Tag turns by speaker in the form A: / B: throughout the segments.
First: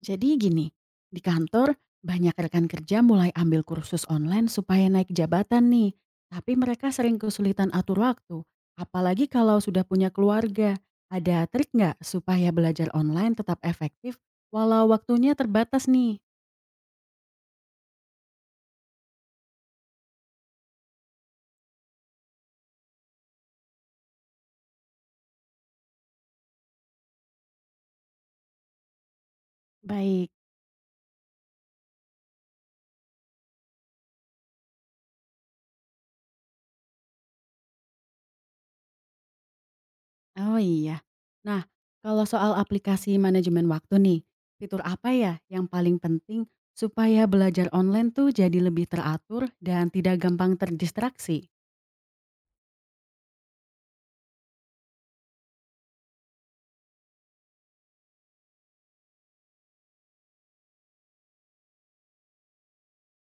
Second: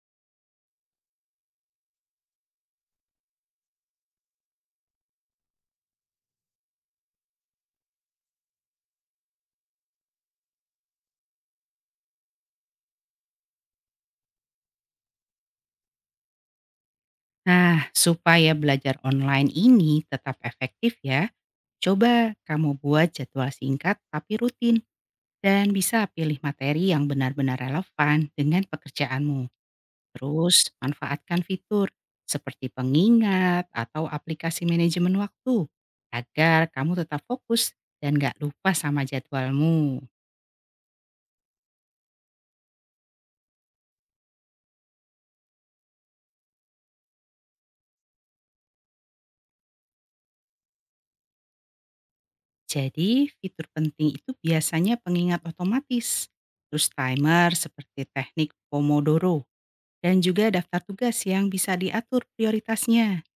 A: Jadi gini, di kantor banyak rekan kerja mulai ambil kursus online supaya naik jabatan nih. Tapi mereka sering kesulitan atur waktu. Apalagi kalau sudah punya keluarga. Ada trik nggak supaya belajar online tetap efektif walau waktunya terbatas nih?
B: Nah, supaya belajar online ini tetap efektif ya, coba kamu buat jadwal singkat tapi rutin dan bisa pilih materi yang benar-benar relevan dengan pekerjaanmu.
A: Baik.
B: Terus, manfaatkan fitur seperti pengingat atau aplikasi manajemen waktu agar kamu tetap fokus dan gak lupa sama jadwalmu.
A: Oh iya. Nah, kalau soal aplikasi manajemen waktu nih, fitur apa ya yang paling penting supaya belajar online tuh jadi lebih teratur dan tidak gampang terdistraksi?
B: Jadi, fitur penting itu biasanya pengingat otomatis, terus timer seperti teknik Pomodoro dan juga daftar tugas yang bisa diatur prioritasnya.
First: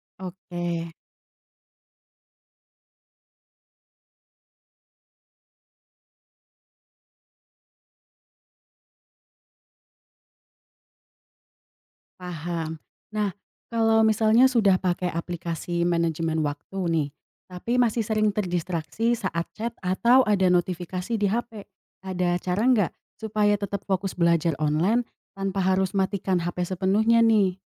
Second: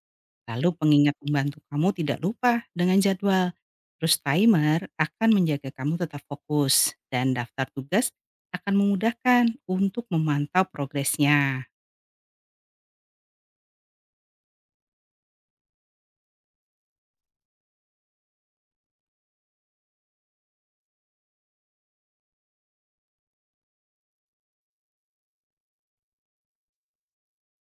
B: Lalu
A: Oke.
B: pengingat membantu kamu tidak lupa dengan jadwal. Terus timer akan menjaga kamu tetap fokus dan daftar tugas akan memudahkan untuk memantau progresnya.
A: Paham. Nah, kalau misalnya sudah pakai aplikasi manajemen waktu nih, tapi masih sering terdistraksi saat chat atau ada notifikasi di HP, ada cara nggak supaya tetap fokus belajar online tanpa harus matikan HP sepenuhnya nih?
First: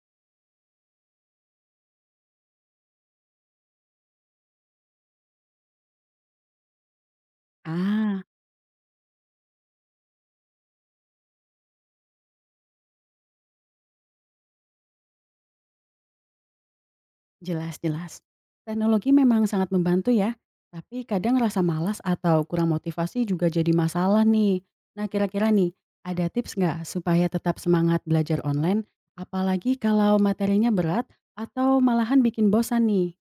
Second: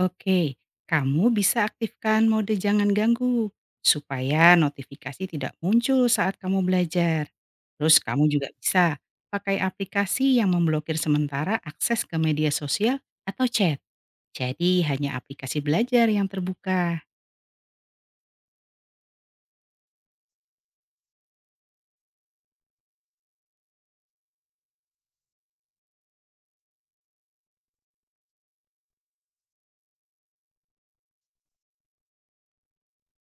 B: Oke, kamu bisa aktifkan mode jangan ganggu supaya notifikasi tidak muncul saat kamu belajar. Terus
A: Ah.
B: kamu juga bisa pakai aplikasi yang memblokir sementara akses ke media sosial atau chat. Jadi hanya aplikasi belajar yang terbuka.
A: Jelas jelas. Teknologi memang sangat membantu ya, tapi kadang rasa malas atau kurang motivasi juga jadi masalah nih. Nah kira-kira nih, ada tips nggak supaya tetap semangat belajar online, apalagi kalau materinya berat atau malahan bikin bosan nih?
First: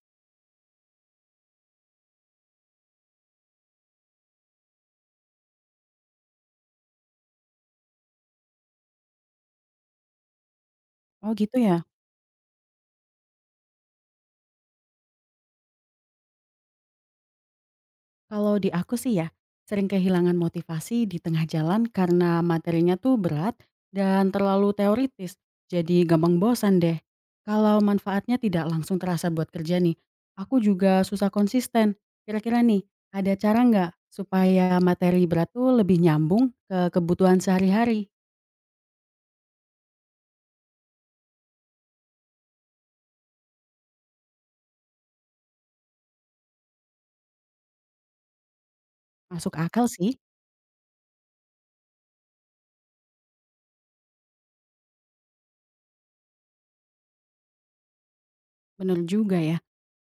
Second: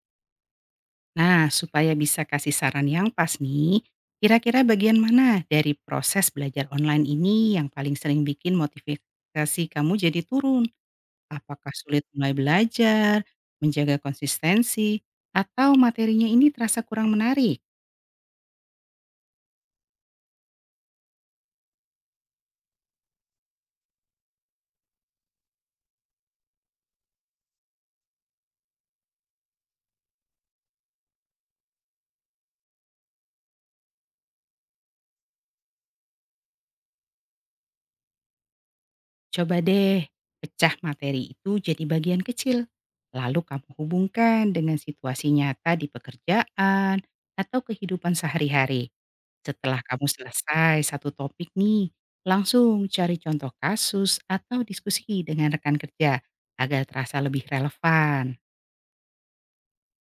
B: Nah, supaya bisa kasih saran yang pas nih, kira-kira bagian mana dari proses belajar online ini yang paling sering bikin motivasi kamu jadi turun?
A: Oh gitu
B: Apakah
A: ya?
B: sulit mulai belajar, menjaga konsistensi, atau materinya ini terasa kurang menarik?
A: Kalau di aku sih ya, sering kehilangan motivasi di tengah jalan karena materinya tuh berat dan terlalu teoritis, jadi gampang bosan deh. Kalau manfaatnya tidak langsung terasa buat kerja nih, aku juga susah konsisten. Kira-kira nih, ada cara nggak supaya materi berat tuh lebih nyambung ke kebutuhan sehari-hari?
B: Coba deh, pecah materi itu jadi bagian kecil. Lalu kamu hubungkan dengan situasi nyata di pekerjaan atau kehidupan sehari-hari.
A: Masuk
B: Setelah
A: akal
B: kamu
A: sih,
B: selesai satu topik nih, langsung cari contoh kasus atau diskusi dengan rekan kerja agar terasa lebih relevan.
A: bener juga ya.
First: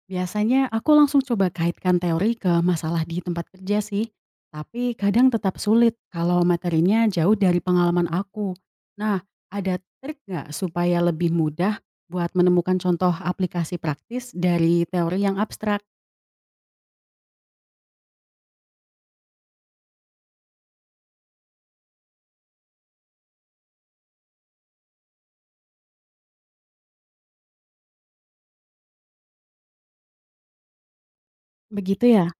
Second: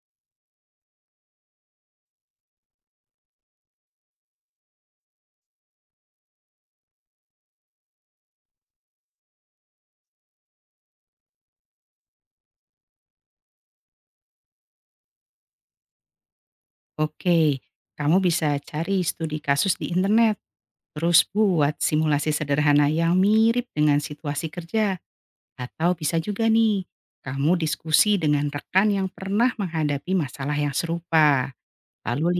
A: Biasanya aku langsung coba kaitkan teori ke masalah di tempat kerja sih, tapi kadang tetap sulit kalau materinya jauh dari pengalaman aku. Nah, ada trik nggak supaya lebih mudah buat menemukan contoh aplikasi praktis dari teori yang abstrak?
B: Oke, kamu bisa cari studi kasus di internet, terus buat simulasi sederhana yang mirip dengan situasi kerja. Atau bisa juga nih, kamu diskusi dengan rekan yang pernah menghadapi masalah yang serupa.
A: Begitu ya?
B: Lalu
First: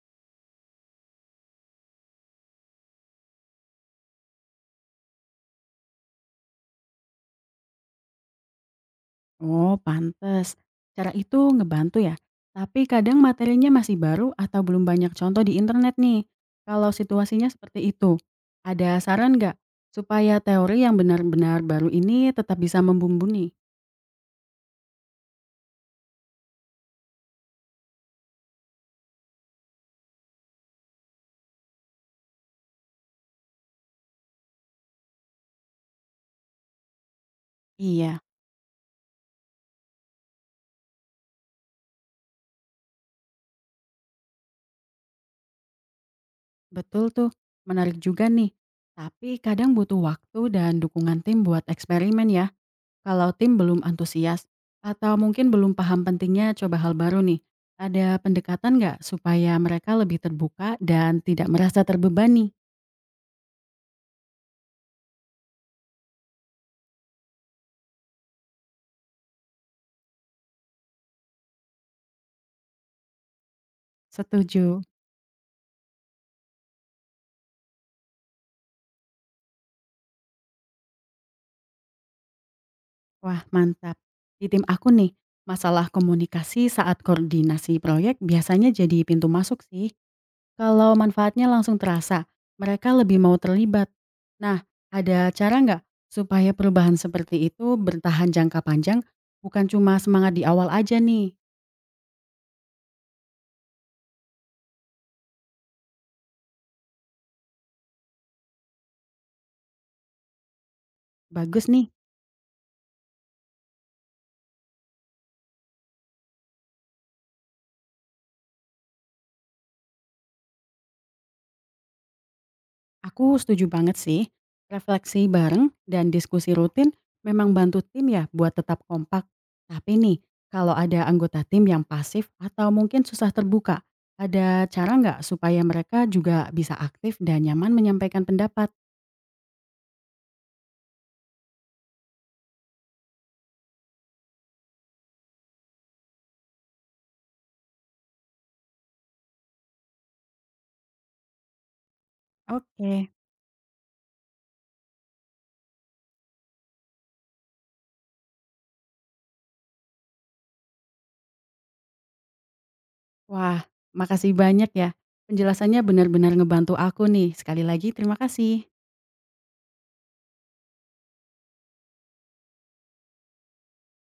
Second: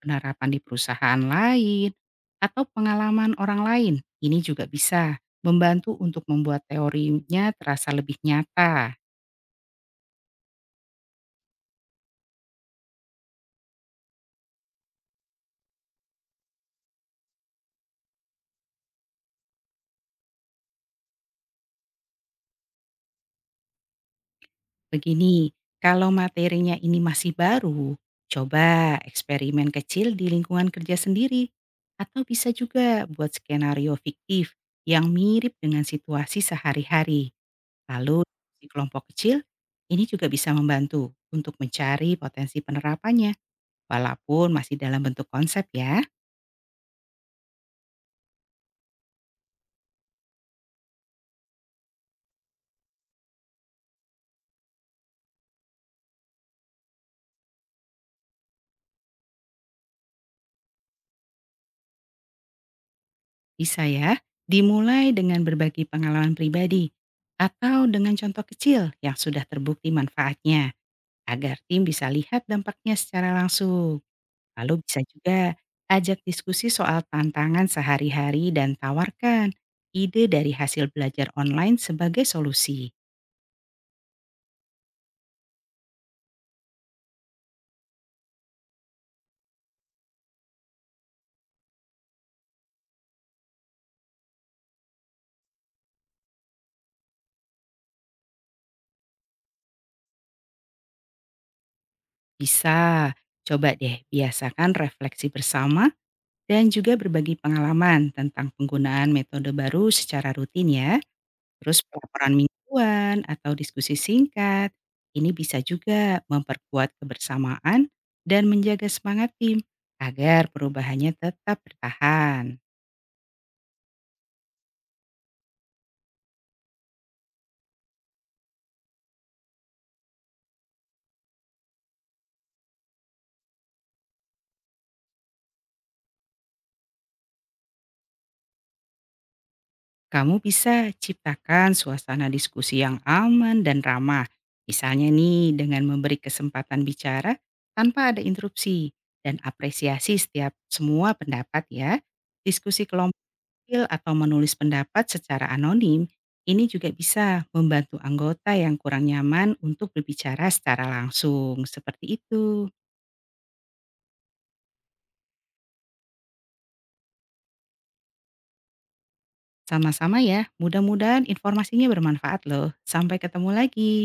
B: penerapan di perusahaan lain, atau pengalaman orang lain. Ini juga bisa membantu untuk membuat teorinya terasa lebih nyata.
A: Oh, pantes. Cara itu ngebantu ya. Tapi kadang materinya masih baru atau belum banyak contoh di internet nih. Kalau situasinya seperti itu, ada saran nggak supaya teori yang benar-benar baru ini tetap bisa membumbuni?
B: Begini, kalau materinya ini masih baru, coba eksperimen kecil di lingkungan kerja sendiri. Atau bisa juga buat skenario fiktif yang mirip dengan situasi sehari-hari.
A: Iya,
B: Lalu di kelompok kecil, ini juga bisa membantu untuk mencari potensi penerapannya, walaupun masih dalam bentuk konsep ya.
A: betul tuh. Menarik juga nih. Tapi kadang butuh waktu dan dukungan tim buat eksperimen ya. Kalau tim belum antusias atau mungkin belum paham pentingnya coba hal baru nih, ada pendekatan nggak supaya mereka lebih terbuka dan tidak merasa terbebani?
B: Bisa ya, dimulai dengan berbagi pengalaman pribadi atau dengan contoh kecil yang sudah terbukti manfaatnya agar tim bisa lihat dampaknya secara langsung. Lalu
A: Setuju.
B: bisa juga ajak diskusi soal tantangan sehari-hari dan tawarkan ide dari hasil belajar online sebagai solusi.
A: Wah, mantap. Di tim aku nih, masalah komunikasi saat koordinasi proyek biasanya jadi pintu masuk sih. Kalau manfaatnya langsung terasa, mereka lebih mau terlibat. Nah, ada cara nggak supaya perubahan seperti itu bertahan jangka panjang, bukan cuma semangat di awal aja nih?
B: Bisa, coba deh biasakan refleksi bersama dan juga berbagi pengalaman tentang penggunaan metode baru secara rutin ya.
A: Bagus
B: Terus
A: nih.
B: pelaporan mingguan atau diskusi singkat, ini bisa juga memperkuat kebersamaan dan menjaga semangat tim agar perubahannya tetap bertahan.
A: Aku setuju banget sih. Refleksi bareng dan diskusi rutin memang bantu tim ya buat tetap kompak. Tapi nih, kalau ada anggota tim yang pasif atau mungkin susah terbuka, ada cara nggak supaya mereka juga bisa aktif dan nyaman menyampaikan pendapat?
B: Kamu bisa ciptakan suasana diskusi yang aman dan ramah. Misalnya nih dengan memberi kesempatan bicara tanpa ada interupsi dan apresiasi setiap semua pendapat ya. Diskusi
A: Oke.
B: kelompok Feel atau menulis pendapat secara anonim, ini juga bisa membantu anggota yang kurang nyaman untuk berbicara secara langsung. Seperti itu.
A: Wah, makasih banyak ya. Penjelasannya benar-benar ngebantu aku nih. Sekali lagi terima kasih.
B: Sama-sama ya, mudah-mudahan informasinya bermanfaat loh. Sampai ketemu lagi.